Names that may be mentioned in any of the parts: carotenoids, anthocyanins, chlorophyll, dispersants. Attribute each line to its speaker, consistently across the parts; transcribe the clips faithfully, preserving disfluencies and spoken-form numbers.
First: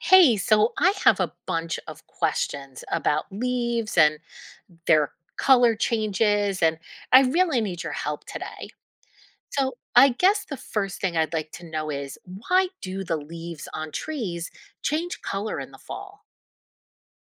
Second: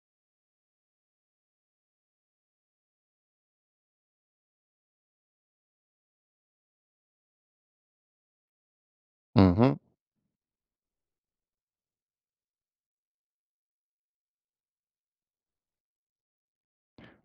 Speaker 1: Hey, so I have a bunch of questions about leaves and their color changes, and I really need your help today. So,
Speaker 2: hmm
Speaker 1: I guess the first thing I'd like to know is why do the leaves on trees change color in the fall?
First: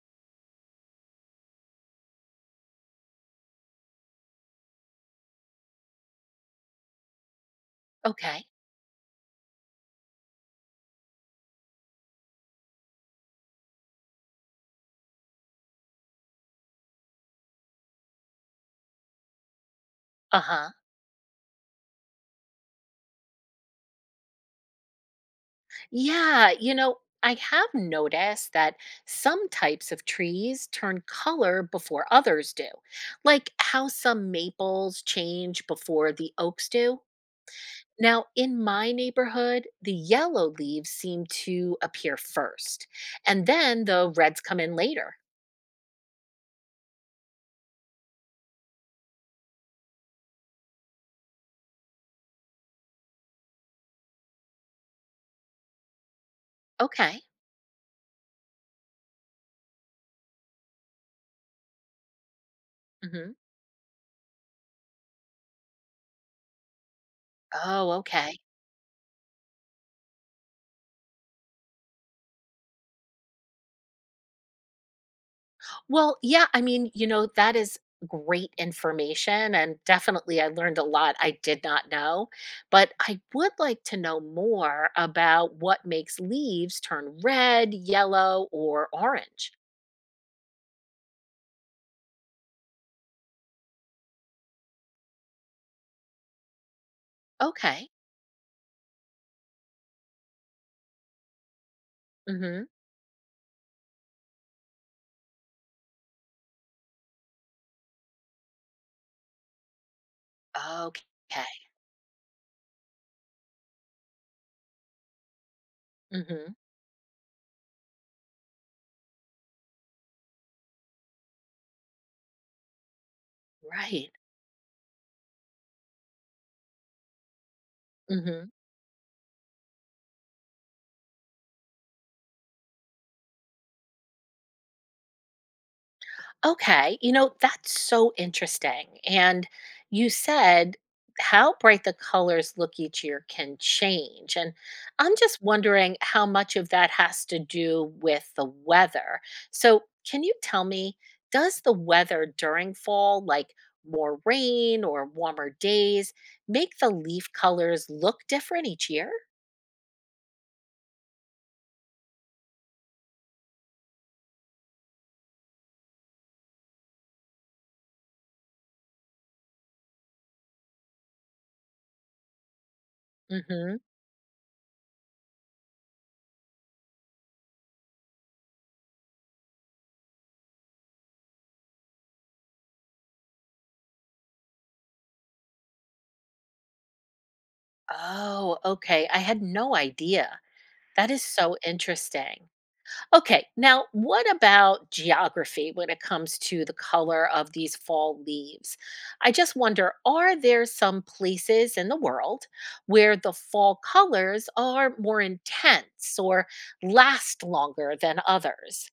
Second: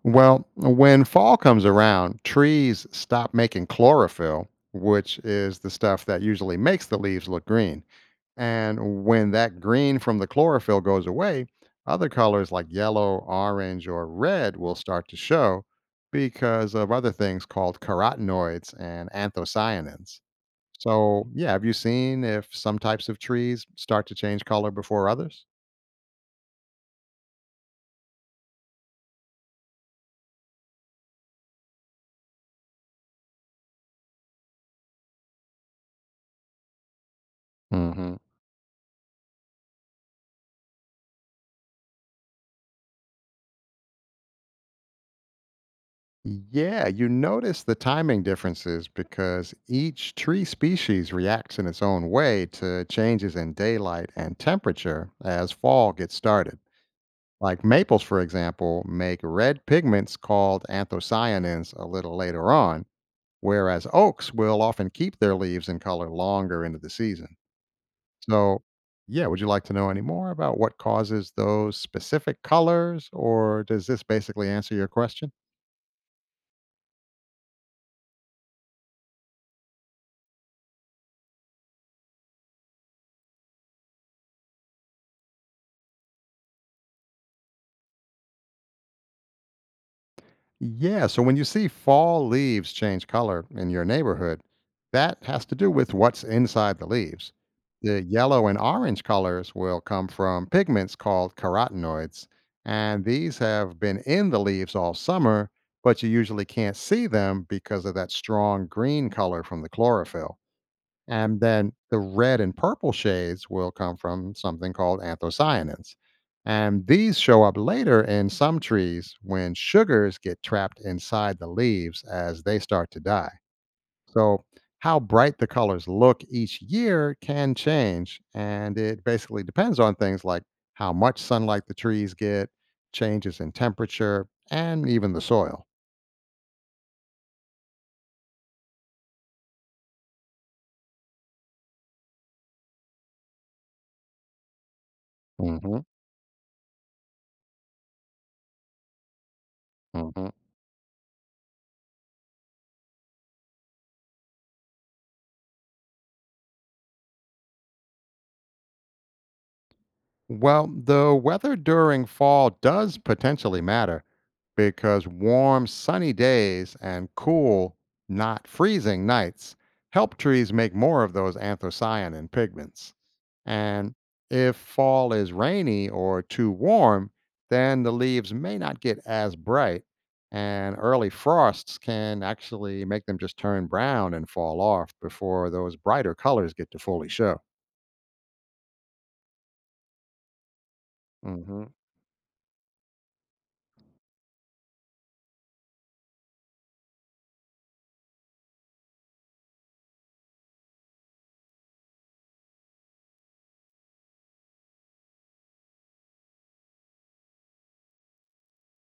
Speaker 2: Well, when fall comes around, trees stop making chlorophyll, which is the stuff that usually makes the leaves look green.
Speaker 1: Okay.
Speaker 2: And when that green from the chlorophyll goes away, other colors like yellow, orange, or red will start to show because of other things called carotenoids and anthocyanins.
Speaker 1: Uh huh.
Speaker 2: So, yeah, have you seen if some types of trees start to change color before others?
Speaker 1: Yeah, you know, I have noticed that some types of trees turn color before others do, like how some maples change before the oaks do.
Speaker 2: hmm
Speaker 1: Now, in my neighborhood, the yellow leaves seem to appear first, and then the reds come in later.
Speaker 2: Yeah, you notice the timing differences because each tree species reacts in its own way to changes in daylight and temperature as fall gets started.
Speaker 1: Okay.
Speaker 2: Like maples, for example, make red pigments called anthocyanins a little later on,
Speaker 1: Hmm.
Speaker 2: whereas oaks will often keep their leaves in color longer into the season.
Speaker 1: Oh, okay.
Speaker 2: So, yeah, would you like to know any more about what causes those specific colors, or does this basically answer your question?
Speaker 1: Well, yeah, I mean, you know, that is great information. And definitely, I learned a lot I did not know. But I would like to know more about what makes leaves turn red, yellow, or orange.
Speaker 2: Yeah, so when you see fall leaves change color in your neighborhood, that has to do with what's inside the leaves.
Speaker 1: Okay.
Speaker 2: The yellow and orange colors will come from pigments called carotenoids,
Speaker 1: Mm-hmm.
Speaker 2: and these have been in the leaves all summer, but you usually can't see them because of that strong green color from the chlorophyll. And
Speaker 1: Okay.
Speaker 2: then the red and purple shades will come from something called anthocyanins.
Speaker 1: Mm-hmm.
Speaker 2: And these show up later in some trees when sugars get trapped inside the leaves as they start to die.
Speaker 1: Right.
Speaker 2: So, how bright the colors look each year can change.
Speaker 1: Mm-hmm.
Speaker 2: And it basically depends on things like how much sunlight the trees get, changes in temperature, and even the soil.
Speaker 1: Okay, you know, that's so interesting. And you said how bright the colors look each year can change. And I'm just
Speaker 2: hmm
Speaker 1: wondering how much of that has to do with the weather. So, can
Speaker 2: hmm
Speaker 1: you tell me, does the weather during fall, like more rain or warmer days, make the leaf colors look different each year?
Speaker 2: Well, the weather during fall does potentially matter because warm, sunny days and cool, not freezing nights help trees make more of those anthocyanin pigments.
Speaker 1: Mm hmm.
Speaker 2: And if fall is rainy or too warm, then the leaves may not get as bright, and early frosts can actually make them just turn brown and fall off before those brighter colors get to fully show.
Speaker 1: Oh, okay. I had no idea. That is so
Speaker 2: Mhm.
Speaker 1: interesting. Okay, now what about geography when it comes to the color of these fall leaves? I just wonder, are there some places in the world where the fall colors are more intense or last longer than others?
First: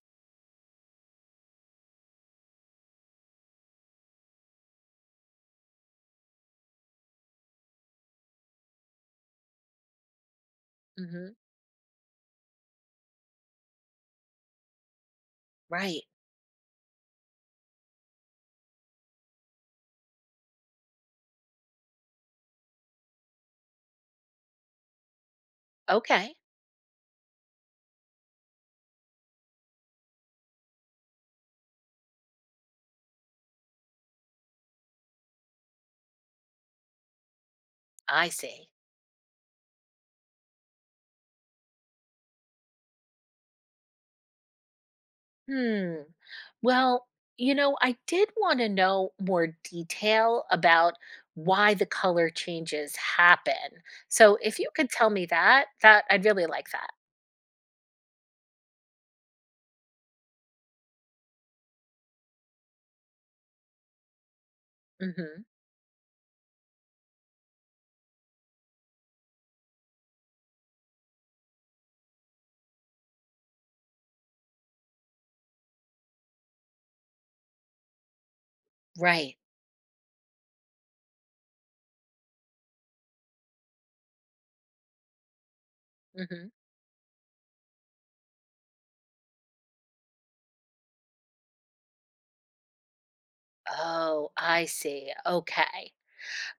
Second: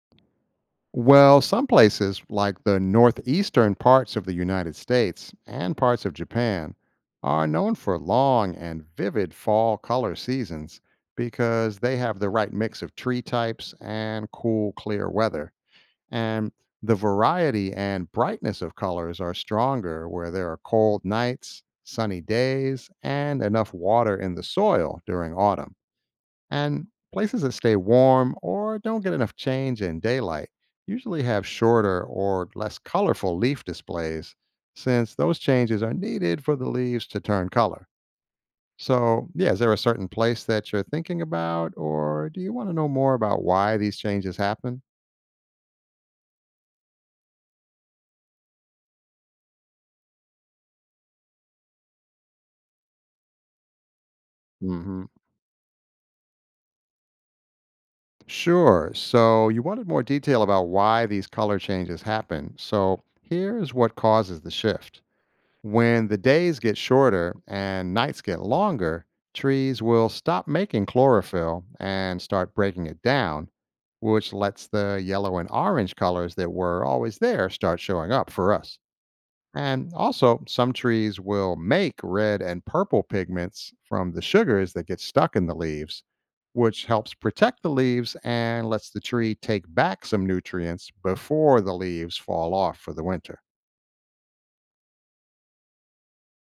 Speaker 2: Well, some places, like the northeastern parts of the United States and parts of Japan, are known for long and vivid fall color seasons
Speaker 1: Hmm.
Speaker 2: because they have the right mix of tree types and cool, clear weather.
Speaker 1: Right.
Speaker 2: And the variety and brightness of colors are stronger where there are cold nights, sunny days, and enough water in the soil during autumn.
Speaker 1: Okay,
Speaker 2: And places that stay warm or don't get enough change in daylight usually have shorter or less colorful leaf displays, since those changes are needed for the leaves to turn color.
Speaker 1: I see.
Speaker 2: So, yeah, is there a certain place that you're thinking about, or do you want to know more about why these changes happen?
Speaker 1: Hmm. Well, you know, I did want to know more detail about why the color changes happen. So if you could
Speaker 2: hmm
Speaker 1: tell me that, that I'd really like that.
Speaker 2: Sure. So, you wanted more detail about why these color changes happen. So, here's what causes the shift.
Speaker 1: Mhm.
Speaker 2: When the days get shorter and nights get longer, trees will stop making chlorophyll and start breaking it down, which lets the yellow and orange colors that were always there start showing up for us.
Speaker 1: Right.
Speaker 2: And also, some trees will make red and purple pigments from the sugars that get stuck in the leaves,
Speaker 1: Mhm.
Speaker 2: which helps protect the leaves and lets the tree take back some nutrients before the leaves fall off for the winter.
Speaker 1: Oh, I see. Okay.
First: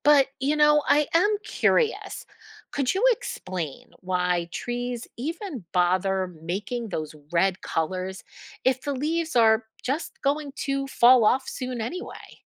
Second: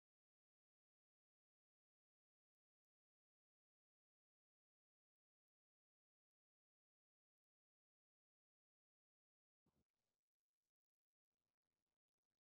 Speaker 1: But, you know, I am curious. Could you explain why trees even bother making those red colors if the leaves are just going to fall off soon anyway?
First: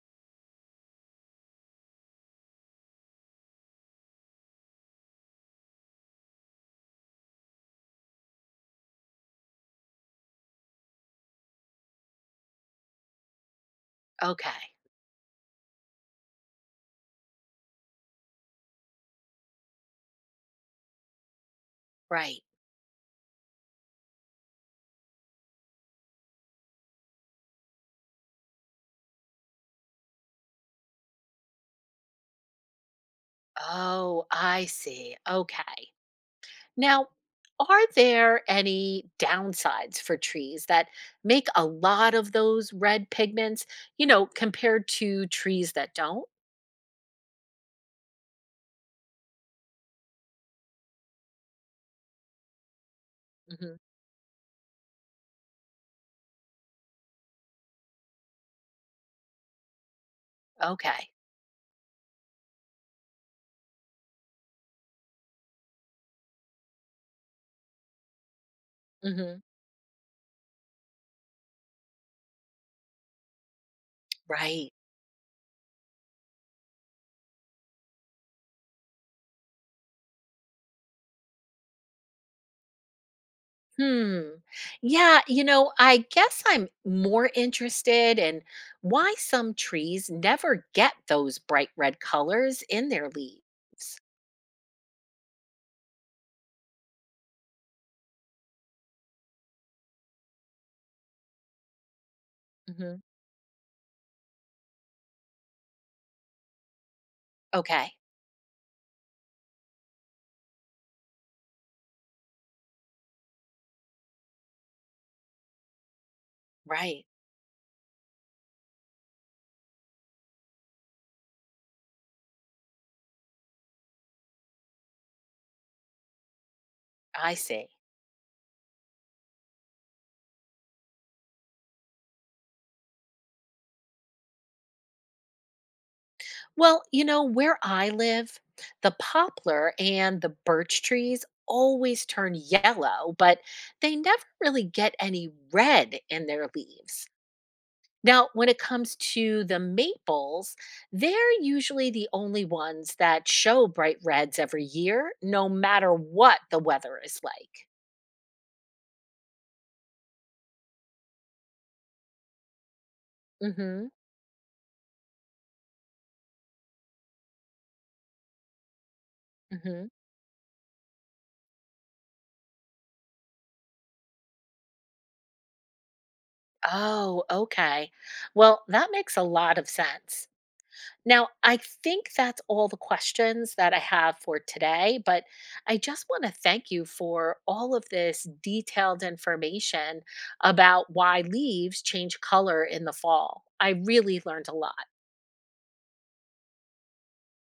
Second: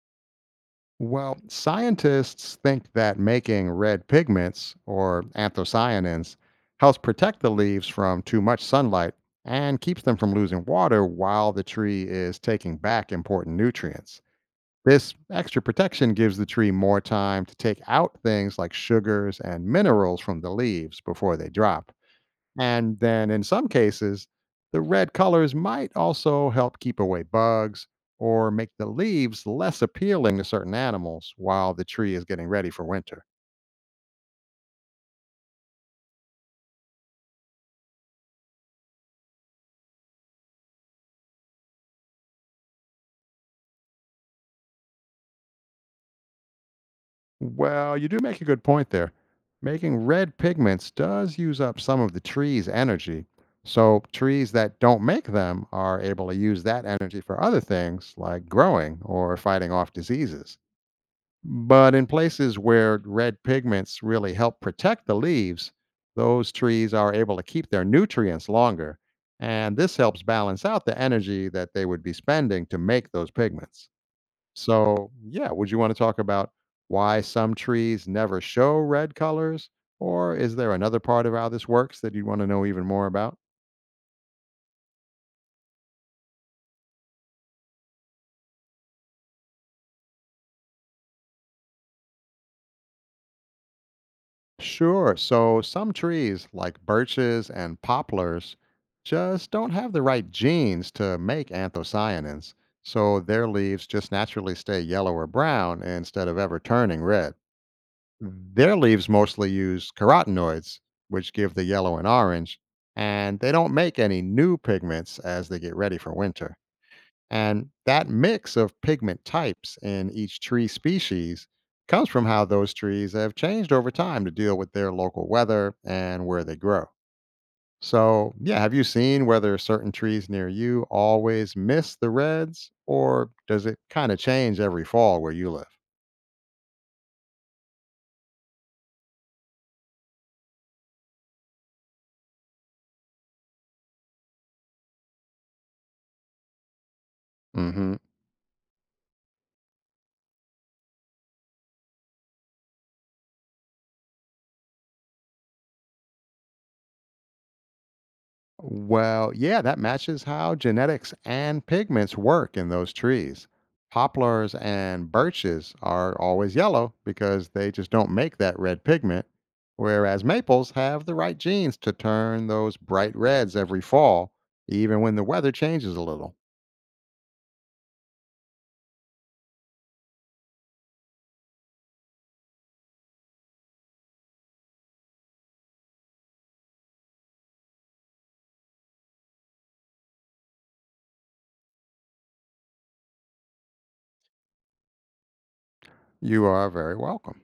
Speaker 2: Well, scientists think that making red pigments, or anthocyanins, helps protect the leaves from too much sunlight and keeps them from losing water while the tree is taking back important nutrients.
Speaker 1: Okay.
Speaker 2: This extra protection gives the tree more time to take out things like sugars and minerals from the leaves before they drop.
Speaker 1: Right.
Speaker 2: And then in some cases, the red colors might also help keep away bugs or make the leaves less appealing to certain animals while the tree is getting ready for winter.
Speaker 1: Oh, I see. Okay. Now, are there any downsides for trees that make a lot of those red pigments, you know, compared to trees that don't?
Speaker 2: Well, you do make a good point there. Making red pigments does use up some of the tree's energy.
Speaker 1: Hmm.
Speaker 2: So, trees that don't make them are able to use that energy for other things like growing or fighting off diseases.
Speaker 1: Okay.
Speaker 2: But in places where red pigments really help protect the leaves, those trees are able to keep their nutrients longer.
Speaker 1: Hmm.
Speaker 2: And this helps balance out the energy that they would be spending to make those pigments.
Speaker 1: Right.
Speaker 2: So, yeah, would you want to talk about why some trees never show red colors? Or is there another part of how this works that you'd want to know even more about?
Speaker 1: Hmm. Yeah. You know, I guess I'm more interested in why some trees never get those bright red colors in their leaves.
Speaker 2: Sure. So some trees, like birches and poplars, just don't have the right genes to make anthocyanins.
Speaker 1: Hmm.
Speaker 2: So their leaves just naturally stay yellow or brown instead of ever turning red.
Speaker 1: Okay.
Speaker 2: Their leaves mostly use carotenoids, which give the yellow and orange, and they don't make any new pigments as they get ready for winter.
Speaker 1: Right.
Speaker 2: And that mix of pigment types in each tree species comes from how those trees have changed over time to deal with their local weather and where they grow.
Speaker 1: I see.
Speaker 2: So, yeah, have you seen whether certain trees near you always miss the reds or does it kind of change every fall where you live?
Speaker 1: Well, you know, where I live, the poplar and the birch trees always turn yellow, but they never really get any red in their leaves.
Speaker 2: Mhm.
Speaker 1: Now, when it comes to the maples, they're usually the only ones that show bright reds every year, no matter what the weather is like.
Speaker 2: Well, yeah, that matches how genetics and pigments work in those trees.
Speaker 1: Mhm.
Speaker 2: Poplars and birches are always yellow because they just don't make that red pigment,
Speaker 1: Mhm.
Speaker 2: whereas maples have the right genes to turn those bright reds every fall, even when the weather changes a little.
Speaker 1: Oh, okay. Well, that makes a lot of sense. Now, I think that's all the questions that I have for today, but I just want to thank you for all of this detailed information about why leaves change color in the fall. I really learned a lot.
Speaker 2: You are very welcome.